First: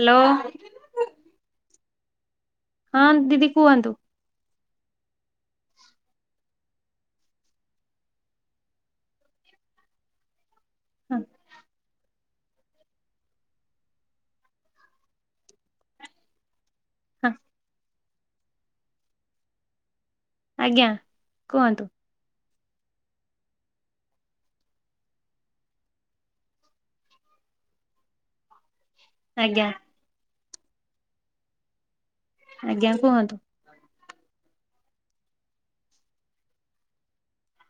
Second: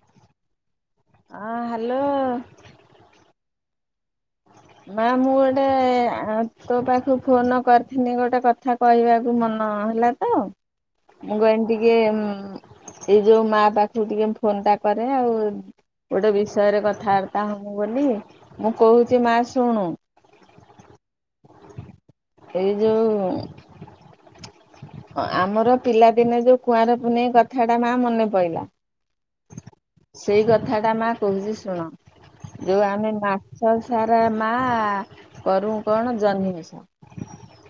Hello. ହଁ, hello. ହଁ ଦିଦି କୁହନ୍ତୁ? [unintelligible] ମା ମୁଁ ଗୋଟେ ଆଁ ତୋ ପାଖକୁ ଫୋନ କରିଥିନି ଗୋଟେ କଥା କହିବାକୁ ମନ ନ ହେଲା ତ, ହଁ ମୁ କହିନ୍ ଟିକେ ମ୍ ଏଇ ଯୋଉ ମା ପାଖକୁ ଟିକେ ମୁ ଫୋନ୍ ଟା କରେ ଆଉ ଗୋଟେ ବିଷୟରେ ହଁ କଥାବାର୍ତ୍ତା ହବୁ ବୋଲି, ମୁଁ କହୁଛି ମା ଶୁଣୁ ଆଜ୍ଞା କୁହନ୍ତୁ? ଏଇ ଯୋଉ ଆମର ପିଲାଦିନେ ଯୋଉ କୁଆଁର ପୁନେଇଁ କଥା ଟା ମା ମନେ ପଇଲା। ଆଜ୍ଞା। ସେଇ କଥା ଟା ମା କହୁଛି ଶୁଣ, ଯୋଉ ଆଜ୍ଞା ଆମେ ମା କୁହନ୍ତୁ ସ ସାରା ମା କରୁ କଣ ଜହ୍ନି ଓଷା।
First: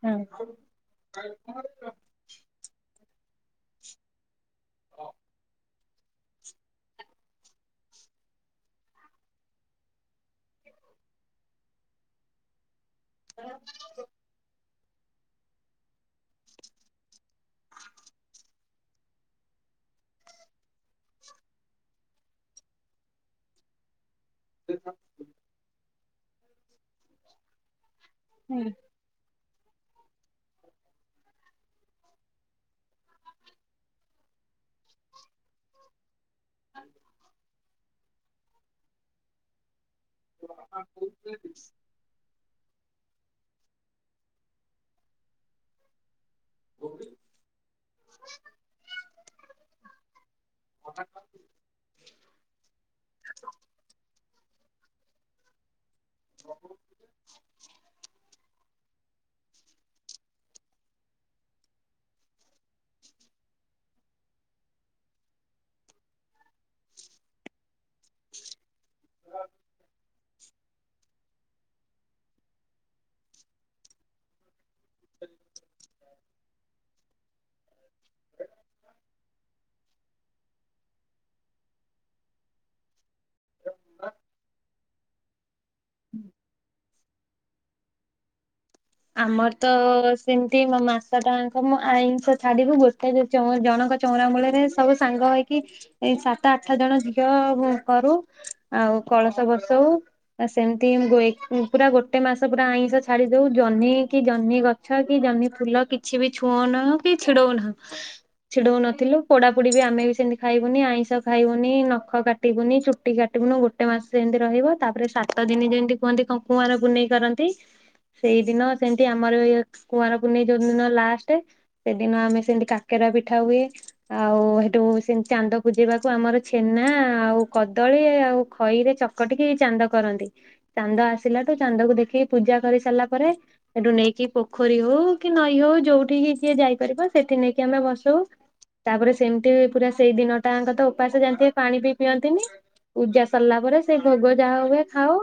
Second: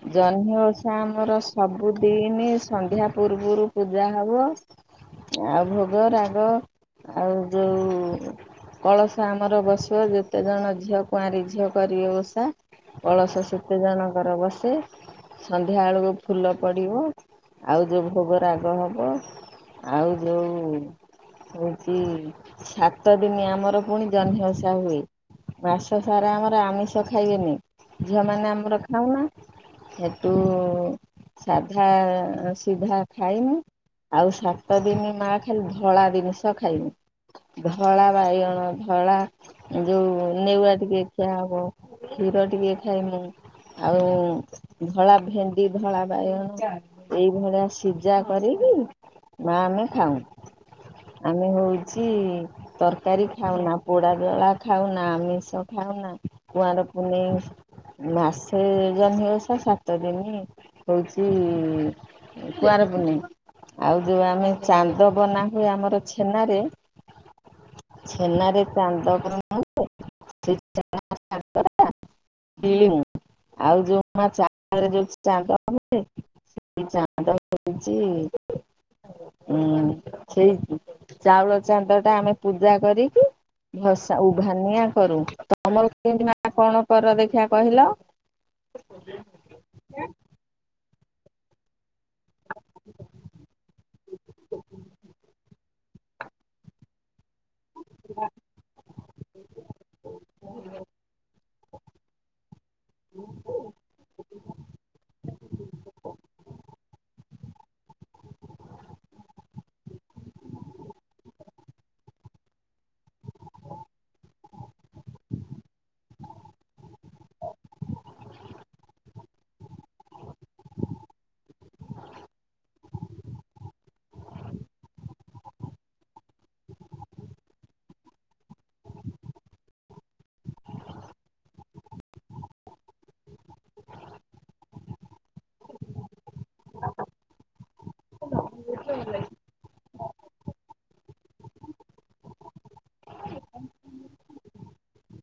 ହଁ ଜହ୍ନି ଓଷା ଆମର ସବୁଦିନି ସନ୍ଧ୍ୟା ପୂର୍ବରୁ ପୂଜା ହବ। ଆଉ ଭୋଗ ରାଗ, ଆଉ ଯୋଉ କଳସ ଆମର ବସିବ, ଯେତେ ଜଣ ଝିଅ କୁଆଁରୀ ଝିଅ କରିବେ ଓଷା କଳସ ସେତେ ଜଣଙ୍କର ବସେ। ସନ୍ଧ୍ୟା ବେଳକୁ ଫୁଲ ପଡିବ, ଆଉ ଯୋଉ ଭୋଗ ରାଗ ହବ। ଆଉ ଯୋଉ ହଉଚି ସାତ ଦିନି ଆମର ପୁଣି ଜହ୍ନି ଓଷା ହୁଏ, ମାସ ତ ସାରା ଆମର ଆମିଷ ଖାଇବେନି, ଝିଅମାନେ ଆମର ଖାଉନା ହେଟୁ ସାଧା ସିଧା ଖାଇମୁଁ, ଆଉ ସାତ ଦିନି ମା ଖାଲି ଧଳା ଜିନିଷ ଖାଇବୁ, ଧଳା ବାଇଗଣ, ଧଳା ଯୋଉ ନେଉଆ ଟିକେ କିଣା ହବ। କ୍ଷୀର ଟିକେ ଖାଇମୁଁ, ଆଉ ଧଳା ଭେଣ୍ଡି, ଧଳା ବାଇଗଣ ଏଇଭଳିଆ ସିଝା କରିକି ମା ଆମେ ଖାଉଁ। ଆମେ ହଉଚି ତରକାରୀ ଖାଉନା, ପୋଡା ଜଳା ଖାଉନା, ଆମିଷ ଖାଉନା, କୁଆଁର ପୁନେଇଁ ମାସ୍ ସେ ଜହ୍ମିଓଷା, ସାତ ଦିନି ହଉଚି କୁଆଁର ପୁନେଇଁ। ଆଉ ଯୋଉ ଆମେ ଚାନ୍ଦ୍ ଦ ବନା ହୁଏ ଆମର ଛେନାରେ, ଛେନାରେ ଚାନ୍ଦ [unintelligible] [unintelligible] ଆଉ ଯୋଉ ମା [unintelligible] [unintelligible] ଉଁ ସେଇ ଚାଉଳ ଚାନ୍ଦ ଟା ଆମେ ପୂଜା କରିକି ଭସା ଉଭାନିଆ କରୁ। ତମର କେମତି ମା' କଣ କର ଦେଖିଆ କହିଲ? ଆମର ତ ସେମିତି ମୋ ମାସ ଟାଙ୍କ ମୁଁ ଆଇଁଷ ଛାଡ଼ିବି। ଗୋଟେ ଯଦି ଜଣଙ୍କ ଚଉରା ମୂଳରେ ସବୁ ସାଙ୍ଗ ହେଇକି। ଏଇ ସାତ ଆଠ ଜଣ ଝିଅ କରୁ ଆଉ କଳସ ବସଉ। ଆ ସେମିତି ହୁଏ। ପୁରା ଗୋଟେ ମାସ ପୁରା ଆଇଁଷ ଛାଡ଼ି ଦୋଉ। କି କି ଜହ୍ନି ଗଛ କି ଜହ୍ନି ଫୁଲ କିଛି ବି ଛୁଉନାହୁଁ କି ଛିଡଉନାହୁଁ। ଛିଡ଼ଉ ନଥିଲୁ। ପୋଡ଼ା ପୋଡ଼ି ବି ଆମେ ବି ସେମିତି ଖାଇବୁନି ଆଇଁଷ ଖାଇବୁନି ନଖ କା କାଟିବୁନି, ଚୁଟି କାଟିବୁନି ଗୋଟେ ମାସ ଏମିତି ରହିବ। ତାପରେ ସାତ ଦିନ ଯେମିତି କୁହନ୍ତି କଁ କୁଆଁରପୁନେଇ କରନ୍ତି। ସେଇଦିନ ସେମିତି ଆମର ବି କୁଆଁର ପୁନେଇଁ ଯୋଉଦିନ ଲାଷ୍ଟ ସେଦିନ ଆମେ ସେମିତି କାକେରା ପିଠା ହୁଏ। ଆଉ ସେଠୁ ସେ ଚାନ୍ଦ ପୂଜେଇବାକୁ ଆମର ଛେନା ଆଉ କଦଳୀ ଆଉ ଖଇରେ ଚକ କଟିକି ଚାନ୍ଦ କରନ୍ତି। ଚାନ୍ଦ ଆସିଲାଠୁ ଚାନ୍ଦକୁ ଦେଖିକି ପୂଜା କରି ସାରିଲା ପରେ ସେଠୁ ନେଇକି ପୋଖରୀ ହଉ କି ନଈ ହଉ ଯୋଉଠିିକି ଯିଏ ଯାଇପାରିବ। ସେଠି ନେଇକି ଆମେ ଭସଉ। ତାପରେ ସେମିତି ପୁରା ସେଇ ଦିନଟାଆଙ୍କ ତ ଉପାସ ଯାଣିଥିବେ ପାଣି ବି ପିଅନ୍ତିନି। ପୂଜା ସରିଲା ପରେ ସେ ଭୋଗ ଯାହା ହୁଏ ଖାାଉ।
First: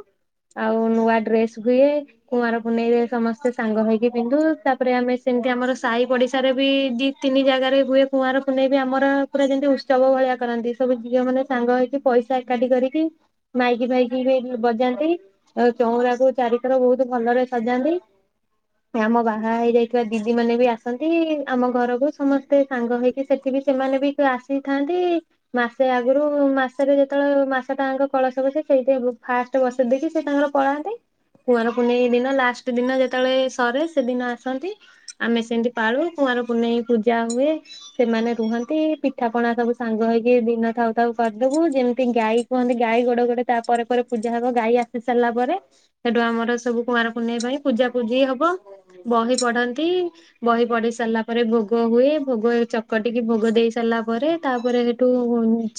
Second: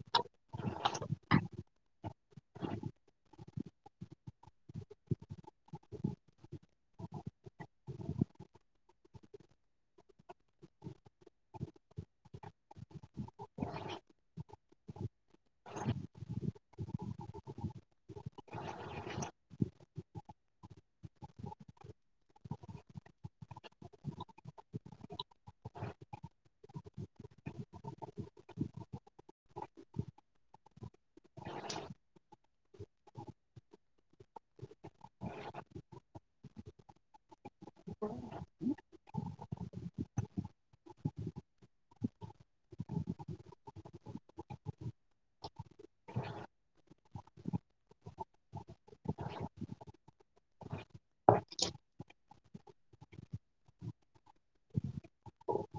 ଆଉ ନୂଆ ଡ୍ରେସ ହୁଏ। କୁଆଁର କୁ ପୁନେଇଁ ରେ ସମସ୍ତେ ସାଙ୍ଗ ହେଇକି ପିନ୍ଧୁ। ତାପରେ ଆମେ ସେମିତି ଆମର ସାହି ପଡ଼ିଶାରେ ବିି ଦି ତିନି ଜାଗାରେ ହୁଏ କୁଆଁରପୁନେଇଁ ବିି ଆମର। ପୁରା ଯେମିତି ଉତ୍ସବ ଭଳିଆ କରାନ୍ତି। ସବୁ ଝିଅ ମାନେ ସାଙ୍ଗ ହେଇକି ପଇସା ଏକାଠି କରିକି ମାଇକି ଫାଇକି ବି ବଜାନ୍ତି। ଆଉ ଚଉଁରା କୁ ଚାରିଥର ବହୁତ ଭଲରେ ସଜାନ୍ତି। ଆମ ବାହା ହେଇଯାଇଥିବା ଦିଦି ମାନେ ବି ଆସନ୍ତି। ଆମ ଘରକୁ ସମସ୍ତେ। ତେ ସାଙ୍ଗ ହେଇକି ସେଠିକି ସେମାନେ ବି ଆସିଥାନ୍ତି। ମାସେ ଆଗରୁ ମାସରେ ଯେତେବେଳେ ମାସ ଟାଙ୍କ କଳସ ବସେ। କେହି କେହି ହେବ ଫାଷ୍ଟ ବସେଇ ଦେଇକି ସେ ତାଙ୍କର ପଳାନ୍ତି। କୁଆଁର ପୁନେଇ ଦିନ ଲାଷ୍ଟ ଦିନ ଯେତେବେଳେ ସରେ। ସେଦିନ ଆସନ୍ତି। ଆମେ ସେମିତି ପାଳୁ। କୁଆଁରପୁନେଇଁ ପୂଜା ହୁଏ। ସେମାନେ ରୁହନ୍ତି। ପିଠା ପଣା ସବୁ ସାଙ୍ଗ ହେଇକି ଦିନ ଥାଉ ଥାଉ କରିଦବୁ। ଯେମିତି ଗାଈ କୁହନ୍ତି ଗାଈ ଗୋଡ଼ ଗୋଟେ ତା ପରେ ପରେ ପୂଜା ହବ। ଗାଈ ଆସି ସାରିଲା ପରେ। ସେଠୁ ଆମର ସବୁ କୁଆଁରପୁନେଇଁ ପାଇଁ ପୂଜା ପୂଜି ହବ। ବହି ପଢନ୍ତି। ବହି ପଢି ସାରିଲା ପରେ ଭୋଗ ହୁଏ। ଭୋଗ ଚକଟିକି ଭୋଗ ଦେଇ ସାରିଲା ପରେ ତାପରେ ସେଠୁ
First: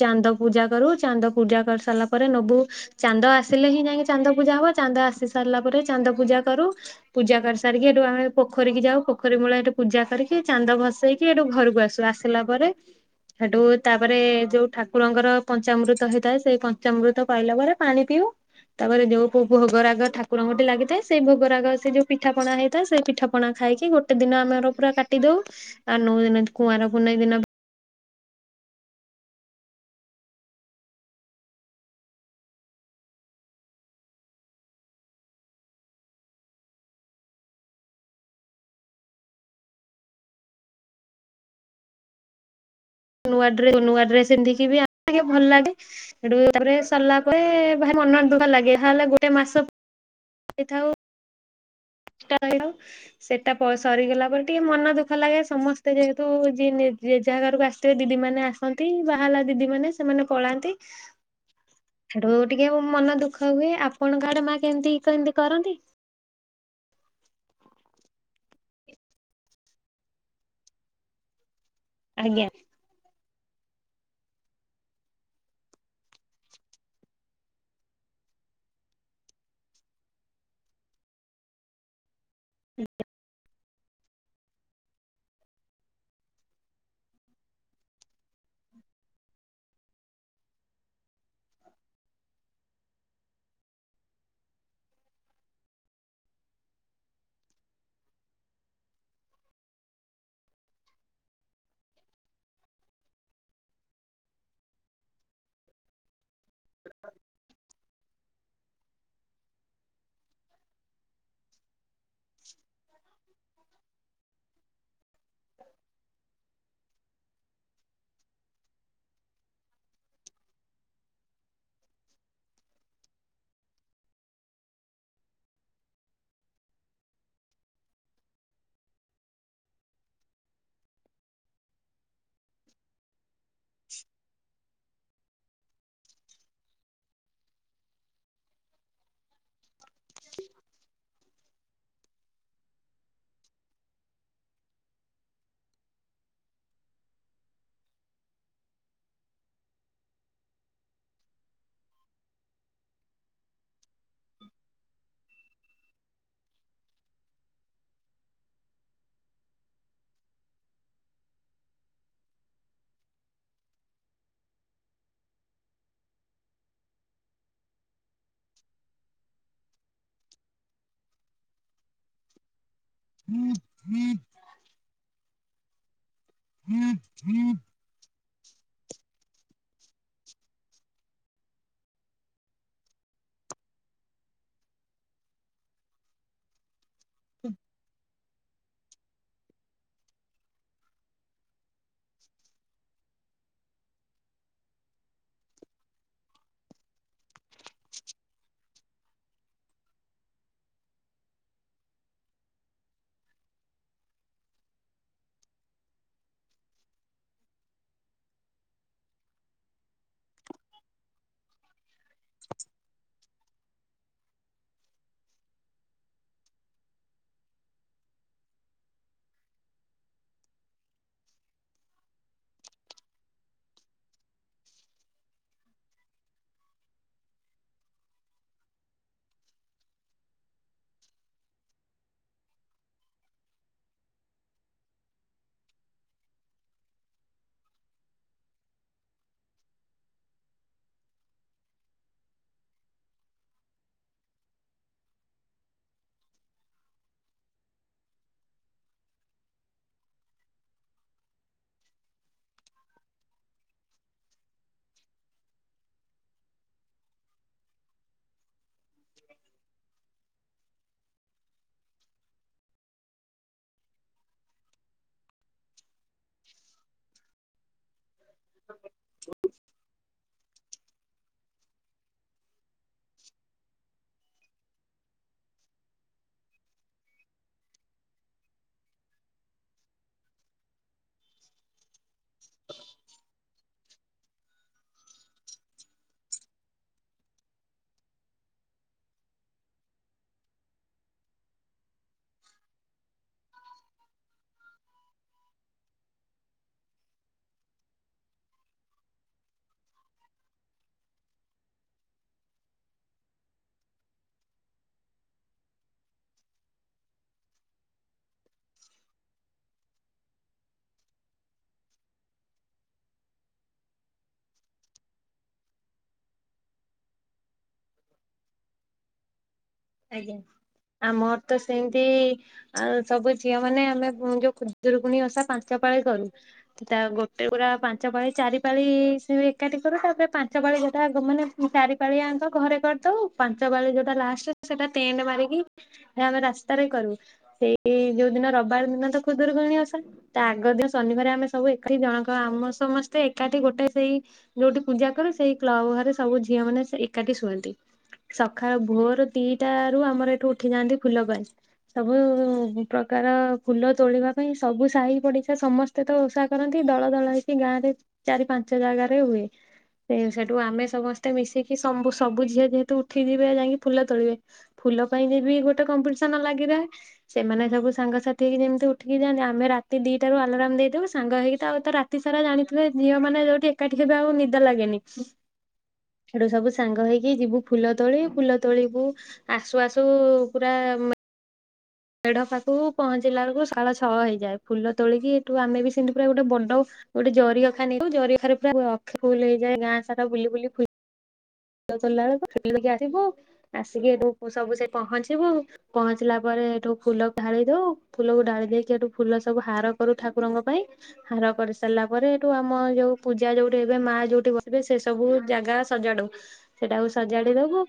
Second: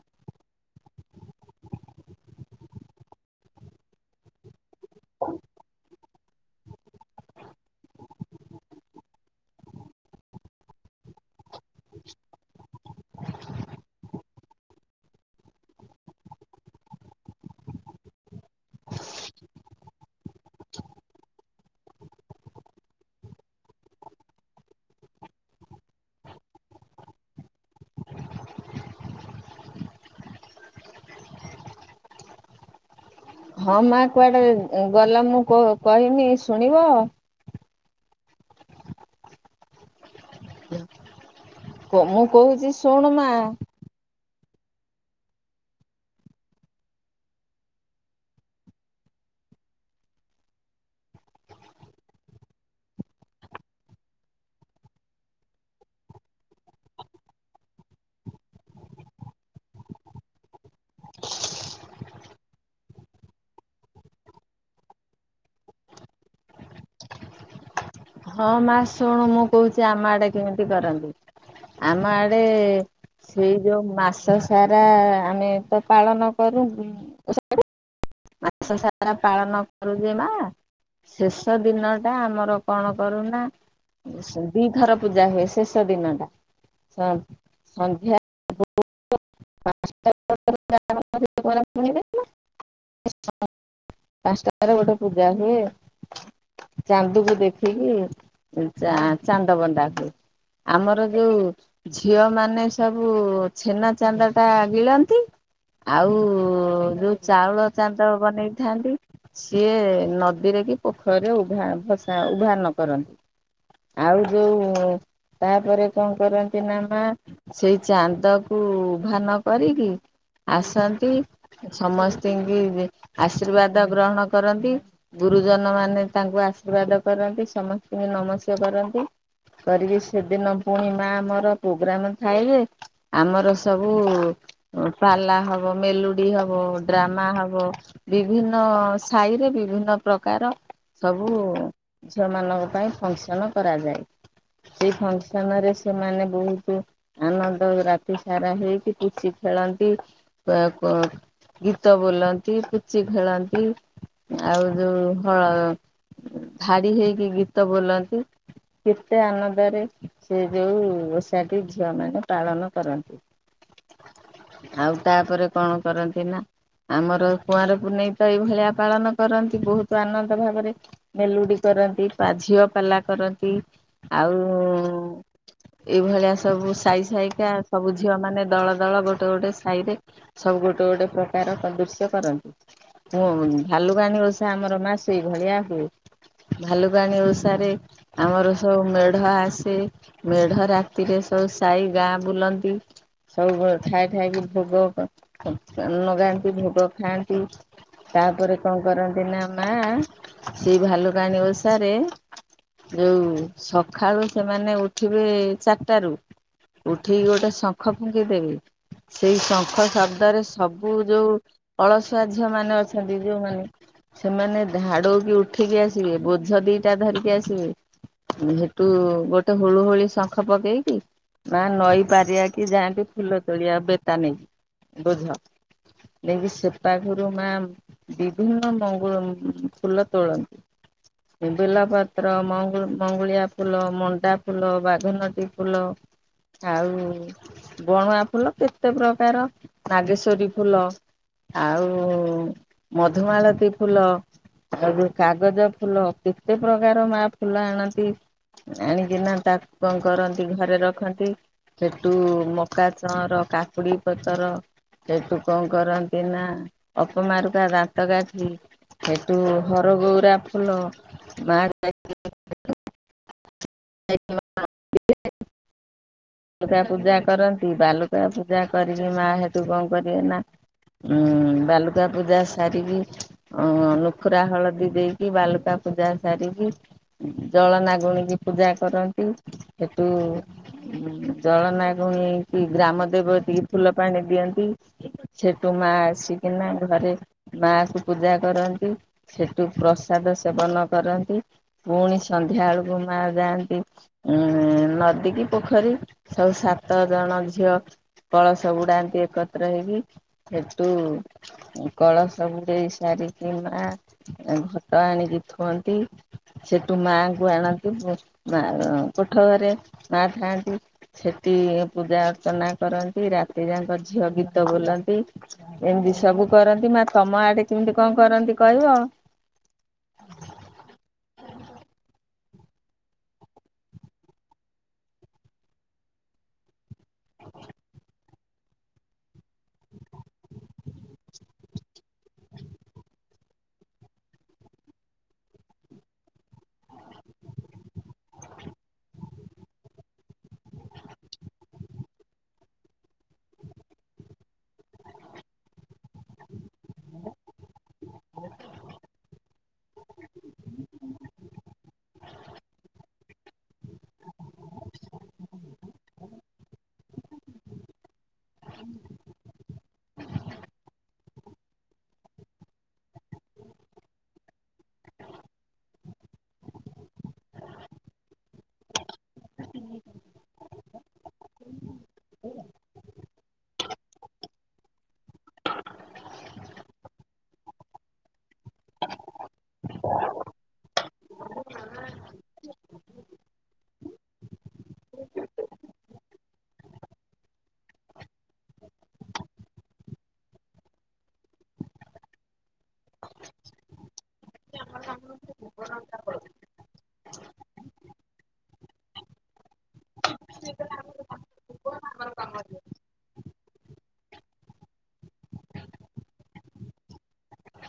ଚାନ୍ଦ ପୂଜା କରୁ। ଚାନ୍ଦ ପୂଜା କରି ସାରିଲା ପରେ ନବୁ ଚାନ୍ଦ ଆସିଲେ ହିଁ ଯାଇକି ଚାନ୍ଦ ପୂଜା ହବ। ଚାନ୍ଦ ଆସି ସାରିଲା ପରେ ଚାନ୍ଦ ପୂଜା କରୁ। ପୂଜା କରିସାରିକି ଏଠୁ ଆମେ ପୋଖରୀ ଯାଉ। ପୋଖରୀ ମୂଳେ ଏଠୁ ପୂଜା କରିକି ଚାନ୍ଦ ଭସେଇକି। ଏଠୁ ଘରକୁ ଆସୁ। ଆସିଲା ପରେ ସେଠୁ ତାପରେ ଯୋଉ ଠାକୁରଙ୍କର ପଞ୍ଚାମୃତ ହେଇଥାଏ। ସେଇ ପଞ୍ଚାମୃତ ପାଇଲା ପରେ ପାଣି ପିଇବୁ। ତାପରେ ଯୋଉ [unintelligible] ଭୋଗରାଗ ଠାକ କୁରଙ୍କଠି ଲାଗିଥାଏ। ସେ ଭୋଗରାଗ ସେ ଯୋଉ ପିଠାପଣା ହେଇଥାଏ। ସେଇ ପିଠା ପଣା ଖାଇକି ଗୋଟେ ଦିନ ଆମର ପୁରା କାଟିଦଉ। ଆଉ ନଉ ଦିନ କୁଆଁରପୁନେଇଁ ଦିନ। ହଁ ମା କୁଆଡ଼େ ଗଲ ମୁଁ କୋ କହିମି ଶୁଣିବ? ମୁଁ କହୁଛି ଶୁଣୁ ମା ନୂଆ ଡ୍ରେ ନୂଆଡ୍ରେସ ପିନ୍ଧିକି ବି [unintelligible] ଭଲ ଲାଗେ। ସେଠୁ ତାପରେ ସରିଲା ପରେ ଭାଇ ମନ ଦୁଃଖ ଲାଗେ। [unintelligible] ଗୋଟେ ମାସ ହେଇଥାଉ ନିଷ୍ଠା ରହିଥାଉ। ସେଟା ପ ସରିଗଲା ପରେ ଟିକେ ମନ ଦୁଃଖ ଲାଗେ ସମସ୍ତେ ଯେହେତୁଯିଏ ଯେ ଯାହା ଘରକୁ ଆସି ଏ ଦିଦିମାନେ ଆସନ୍ତି ବାହାହେଲା ଦିଦିମାନେ ସେମାନେ ପଳାନ୍ତି। [unintelligible] ସେଠୁ ଟିକେ ମନ ଦୁଃଖ ହୁଏ ଆପଣଙ୍କ ଆଡେ ମା କେମିତି କେମିତି କରନ୍ତି? ହଁ ମା ଶୁଣୁ ମୁଁ କହୁଚି ଆମ ଆଡେ କେମିତି କରନ୍ତି ଆମ ଆଡେ ଆଜ୍ଞା ସେଇ ଯୋଉ ମାସ ସାରା ଆମେ ତ ପାଳନ କରୁ। ମାସ ସାରା ପାଳନ କରୁ ଯେ ମା ଶେଷ ଦିନ ଟା ଆମର କଣ କରୁନା ଦିଥର ପୂଜା ହୁଏ ଶେଷ ଦିନ ଟା ସ ସନ୍ଧ୍ୟା ପାଞ୍ଚଟା। ପରିଵେଶ ନା ପାଶଟାପରେ ଗୋଟେ ପୂଜା ହୁଏ। ଚାନ୍ଦୁକୁ ଦେଖିକି ଚା ଚାନ୍ଦ ବନ୍ଧା ହୁଏ। ଆମର ଯୋଉ ଝିଅ ମାନେ ସବୁ ଛେନା ଚାନ୍ଦା ଟା ଗିଳନ୍ତି। ଆଉ ଯୋଉ ଚାଉଳ ଚାନ୍ଦ ବନେଇ ଥାନ୍ତି ସିଏ ନଦୀରେ କି ପୋଖରୀରେ ଉଭା ଭସା ଉଭା ନ କରନ୍ତି। ଆଉ ଯୋଉ ତାପରେ କଣ କରନ୍ତି ନା ମା ସେଇ ଚାନ୍ଦ କୁ ଉଭା ନ କରିକି ଆସନ୍ତି। ସମସ୍ତିଙ୍କି ଆଶୀର୍ବାଦ ଗ୍ରହଣ କରନ୍ତି। ଗୁରୁଜନ ମାନେ ତାଙ୍କୁ ଆଶୀର୍ବାଦ କରନ୍ତି ସମସ୍ତଙ୍କି ନମସ୍ୟ କରନ୍ତି। କରିକି ସେଦିନ ପୁଣି ମା ଆମର ପ୍ରୋଗ୍ରାମ ଥାଏଯେ ଆମର ସବୁ ପାଲା ହବ ମେଲୋଡି ହବ ଡ୍ରାମା ହବ। ବିଭିନ୍ନ ସାହି ରେ ବିଭିନ୍ନ ପ୍ରକାର। ସବୁ ଝିଅମାନଙ୍କ ପାଇଁ ଫଙ୍କସନ୍ କରାଯାଏ। ସେଇ ଫ୍ୟଙ୍କ୍ସନ ସେମାନେ ବହୁତୁ ଆନନ୍ଦ ରାତି ସାରା ହେଇକି ପୁଚି ଖେଳନ୍ତି। କଅ ଗୀତ ବୋଲନ୍ତି ପୁଚି ଖେଳନ୍ତି ଆଉ ଯୋଉ ହଳ ଧାଡିହେଇକି ଗୀତ ବୋଲନ୍ତି। କେତେ ଆନନ୍ଦରେ ସେ ଯେଉ ଓଷାଟି ଝିଅମାନେ ପାଳନ କରନ୍ତି। ଆଉ ତାପରେ କଣ କରନ୍ତି ନା ଆମର କୁଆଁର ପୁନେଇଁ ତ ଏଇ ଭଳିଆ ପାଳନ କରନ୍ତି ବହୁତୁ ଆନନ୍ଦ ଭାବରେ। ମେଲୁଡି କରନ୍ତି ବା ଝିଅ ପାଲା କରନ୍ତି। ଆଉ ଏଇଭଳିଆ ସବୁ ସାଇ ସାଇକା। ସବୁ ଝିଅ ମାନେ ଦଳ ଦଳ ଗୋଟେ ଗୋଟେ ସାଇ ରେ ସବୁ ଗୋଟେ ଗୋଟେ ପ୍ରକାର ଦୃଶ୍ୟ କରନ୍ତି। ଭାଲୁକାଣି ଓଷା ଆମର ମା ସେଇ ଭଳିଆ ହୁଏ। ଭାଲୁକାଣୀ ଓଷାରେ ଆମର ସବୁ ମେଢ ଆସେ। ମେଢ ରାତିରେ ସବୁ ସାାଇ ଗାଁ ବୁଲନ୍ତି। ସବୁ ଠାଏ ଠାଏ ଭୋଗ ଲଗାନ୍ତି ଭୋଗ ଖାଆନ୍ତି। ତାପରେ କଣ କରନ୍ତି ନା ମା ସେଇ ଭାଲୁକାଣୀ ଓଷାରେ। ଯଉ ସଖାଳୁ ସେମାନେ ଉଠିବେ ଚାରିଟାରୁ। ଉଠିକି ଗୋଟେ ଶଙ୍ଖ ଫୁଙ୍କିଦେବେ। ସେଇ ଶଙ୍ଖ ଶବ୍ଦରେ ସବୁ ଯୋଉ ଅଳସ ଛୁଆ ଝିଅ ମାନେ ଅଛନ୍ତି ଯୋଉମାନେ। ସେମାନେ ଧାଡୁକି ଉଠିକି ଆସିବେ, ବୋଝ ଦିଟା ଧରିକି ଆସିବେ। ସେଠୁ ଗୋଟେ ହୁଳୁ ହୁଳି ଶଙ୍ଖ ପକେଇକି ନଈ ପାରିବା କି ଯାଆନ୍ତି ଫୁଲ ତୋଳିଆ ବେତା ନେଇକି ବୋଝ। ନେଇକି ସେ ମା ବିଭିନ୍ନ ମଙ୍ଗୁଳ ଫୁଲ ତୋଳନ୍ତି। ବେଲ, ମଙ୍ଗ ମଙ୍ଗୁଳିଆ ଫୁଲ, ମଣ୍ଡା ଫୁଲ, ବାଘନଟି ଫୁଲ। ଆଉ ବଣୁଆ ଫୁଲ କେତେ ପ୍ରକାର, ନାଗେଶ୍ଵରୀ ଫୁଲ। ଆଉ ମଧୁମାଳତୀ ଫୁଲ। ଆଉ ଯୋଉ କାଗଜ ଫୁଲ କେତେ ପ୍ରକାର ମା ଫୁଲ ଆଣନ୍ତି। ଆଣିକିନା ତାକୁ କଣ କରନ୍ତି ଘରେ ରଖନ୍ତି। ସେଠୁ ମକା ଚଅଁର, କାକୁଡି ପତର ସେଠୁ କଣ କରନ୍ତି ନ୍ତିନା ଅପମାରୁକା ଦାନ୍ତ କାଠି। ହେଠୁ ହରଗଉରା ଫୁଲ ମା ପୂଜା କରନ୍ତି। ବାଲୁ ଲୁକା ପୂଜା କରିକି ମା ହେଟୁ କଣ କରିବେ ନା ହୁଁ ବାଲୁକା ପୂଜା ସାରିକି ନୁଖୁରା ହଳଦୀ ଦେଇକି ବାଲୁକା ପୂଜା ସାରିକି ଜଳ ନାଗୁଣିକି ପୂଜା କରନ୍ତି। ଜଳନାଗୁଣି କି ଗ୍ରାମଦେବତୀ ଫୁଲ ପାଣି ଦିଅନ୍ତି ସେଠୁ ମା ଆସିକିନା ଘରେ ମାଙ୍କୁ ପୂଜା କରନ୍ତି, ସେଠୁ ପ୍ରସାଦ ସେବନ କରନ୍ତି। ପୁଣି ସନ୍ଧ୍ୟା ବେଳକୁ ମା ଯାଆନ୍ତି ଉଁ ନଦୀ କିି ପୋଖରୀ ସବୁ ସାତ ଜଣ ଝିଅ କଳସ ବୁଡାନ୍ତି ଏକତ୍ର ହେଇକି। ସେଠୁ କଳସ ବୁଡେଇ ସାରିକି ମା ଘଟ ଆଣିକି ଥୁଅନ୍ତି। ସେଠୁ ମାଙ୍କୁ ଆଣନ୍ତି, ମା କୋଠ ଘରେ ମା ଥାଆନ୍ତି। ସେଠି ପୂଜା ଅର୍ଚ୍ଚନା କରନ୍ତି। ରାତି ଯାଙ୍କ ଝିଅ ଗୀତ ବୋଲନ୍ତି। ଏମିତି ସବୁ କରନ୍ତି। ମା ତମ ଆଡେ କେମିତି କଣ କରନ୍ତି କହିବ? ଆଜ୍ଞା। ଆମର ତ ସେମିତି ଆଉ ସବୁ ଝିଅ ମାନେ ଆମେ ଯୋଉ ଖୁଦୁରୁକଣୀ ଓସା ପାଞ୍ଚ ପାାଳି କରୁ। ତା ଗୋଟେ ପୁରା ପାଞ୍ଚ ପାଳି ଚାରି ପାଳି ସେ ବି ଏକାଠି କରୁ ତାପରେ ପାଞ୍ଚ ପାଳି ଯୋଉଟା ଯୋଉମାନେ ଚାରି ପାଳି ଆଙ୍କ ଘରେ କରିଦଉ। ପାଞ୍ଚ ପାଳି ଯୋଉଟା ଲାଷ୍ଟ ସେଟା ଟେଣ୍ଟ ମାରିକି ଆମେ ରାସ୍ତାରେ କରୁ। ସେଇ ଯୋଉ ଦିନ ରବିବାର ଦିନ ତ ଖୁଦୁରୁକୁଣି ଓଷା। ତା ଆଗ ଦିନ ଶନିବାର ଆମେ ସବୁ ଏକାଠି ଜଣକ ଆମ ସମସ୍ତେ ଏକାଠି ଗୋଟେ ସେଇ ଯୋଉଠି ପୂଜା କରୁ ସେଇ କ୍ଲବ ଘରେ ସବୁ ଝିଅ ମାନେ ସେ ଏକାଠି ଶୁଅନ୍ତି। ସକାଳ ଭୋରୁ ଦିଟା ରୁ ଆମର ଏଠୁ ଉଠି ଯାଆନ୍ତି ଫୁଲ ପାଇଁ। ସବୁ ପ୍ରକାର ଫୁଲ ତୋଳିବା ପାଇଁ ସବୁ ସାହି ପଡିଶା ସମସ୍ତେ। ତ ଓଷା କରନ୍ତି ଦଳ ଦଳ ହେଇକି ଗାଁ ରେ ଚାରି ପାଞ୍ଚ ଜାଗାରେ ହୁଏ। ସେ ସେଠୁ ଆମେ ସମସ୍ତେ ମିଶିକି ସମ୍ବୁ ସବୁ ଝିଅ ଯେହେତୁ ଉଠିଯିବେ ଯାଇଁକି ଫୁଲ ତୋଳିବେ। ଫୁଲ ପାଇଁକି ବି ଗୋଟେ କମ୍ପିଟିସନ୍ ଲାଗିଯାଏ। ସେମାନେ ସବୁ ସାଙ୍ଗସାଥି ହେଇକି ଯେମିତି ଉଠିକି ଯାଆନ୍ତି। ଆମେ ରାତି ଦିଟା ରୁ ଆଲାରମ୍ ଦେଇଦବୁ ସାଙ୍ଗ ହେଇକି ଆଉ ତ ରାତ୍ ରାତି ସାରା ଜାଣିଥିବେ ଝିଅ ମାନେ ଯୋଉଠି ଏକାଠି ହେବେ ଆଉ ନିଦ ଲାଗେନି। ହ। ସେଠୁ ସବୁ ସାଙ୍ଗ ହେଇକି ଯିବୁ ଫୁଲ ତୋଳି। ଫୁଲ ତୋଳି ଆସୁ ଆସୁ ପୁରା ମେଢ ପାଖକୁ ପହଞ୍ଚିଲା ବେଳକୁ ସାଢେ ଛଅ ହେଇଯାଏ ଫୁଲ ତୋଳିକି ଏଠୁ ଆମେ ବି ସେମିତି ପୁରା ଗୋଟେ ବଡ ଗୋଟେ ଜରିଅଖା ନେଇ ଥାଉ ଜରିଖାରେ ପୁରା ଅଖା ଫୁଲ ହେଇଯଏ ଗାଁ ସାରା ବୁଲି ବୁଲି ଫୁଲ୍ [unintelligible] ଫୁଲ ତୋଳିଲା ଵେଲୁକୁ ବୁଲିକି ଆସିବୁ ଆସିକି ସବୁ ସେ ପହଞ୍ଚିବୁ। ପହଞ୍ଚିଲା ପରେ ଏଠୁ ଫୁଲ ଢାଳି ଦଉ ଫୁଲକୁ ଢାଳି ଦେଇେଇକି ଏଠୁ ଫୁଲ ସବୁ ହାର କରୁ ଠାକୁରଙ୍କ ପାଇଁ। ହାର କରିସାରିଲା ପରେ ଏଇଠୁ ଆମ ଯୋଉ ପୂଜା ଯୋଉଠି ହେବେ ମା ଯୋଉଠି ବସିବେ ସେ ସବୁ ଜାଗା ସଜାଡୁ। ସେଟାକୁ ସଜାଡି ଦବୁ।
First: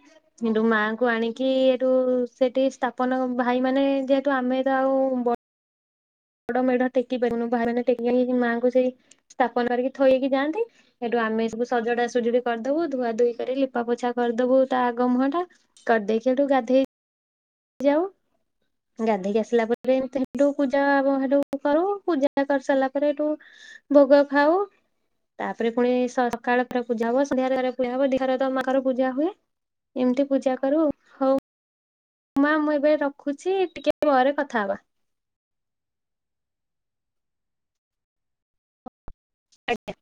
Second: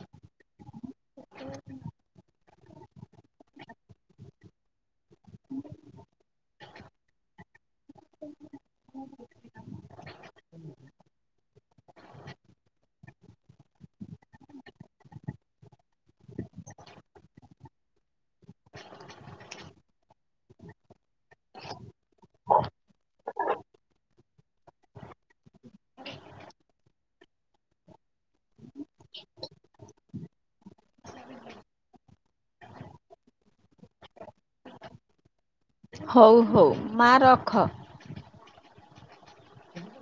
ଏଠୁ ମାଙ୍କୁ ଆଣିକି ଏଠୁ ସେଠି ସ୍ଥାପନ ଭାଇ ମାନେ ଯେହେତୁ ଆମେ ତ ଆଉ ବ ବଡ ମେଢ ଟେକି ପାରିବୁନି ବାହାରେ ଟେକିି ମାଆଙ୍କୁ ସେଇ ସ୍ଥାପନ କରିକି ଥୋଇଇକି ଯାଆନ୍ତି। ସେଠୁ ଆମେ ସବୁ ସଜଡା ସଜୁଡି କରିଦବୁ ଧୁଆ ଧୁୋଇ କରି ଲିପା ପୋଛା କରିଦବୁ ତା ଆଗ ମୁହଁ ଟା କରିଦେଇକି ସେଠୁ ଗାଧେଇ ଯାଉ ଗାଧୋଇକି ଆସିଲା ପରେ ଏମତି ସେଠୁ ପୂଜା [unintelligible] ସେଠୁ କରୁ ପୂଜା କରି ସାରିଲା ପରେ ଏଠୁ ଭୋଗ ଖାଉ। ତାପରେ ପୁଣି ସ -ସକାଳରେ ପୂଜା ହବ ସନ୍ଧ୍ୟାରେ ପୂଜା ହବ ଦିଘ ତ ମାର ପୂଜା ହୁଏ [unintelligible] ଏମିତି ପୂଜା କରୁ ହଉ। ମା ମୁଁ ଏବେ ରଖୁଛି ଟିକେ ପରେ କଥା ହବା। ହଉ ହଉ ମା ରଖ। ଆଜ୍ଞା।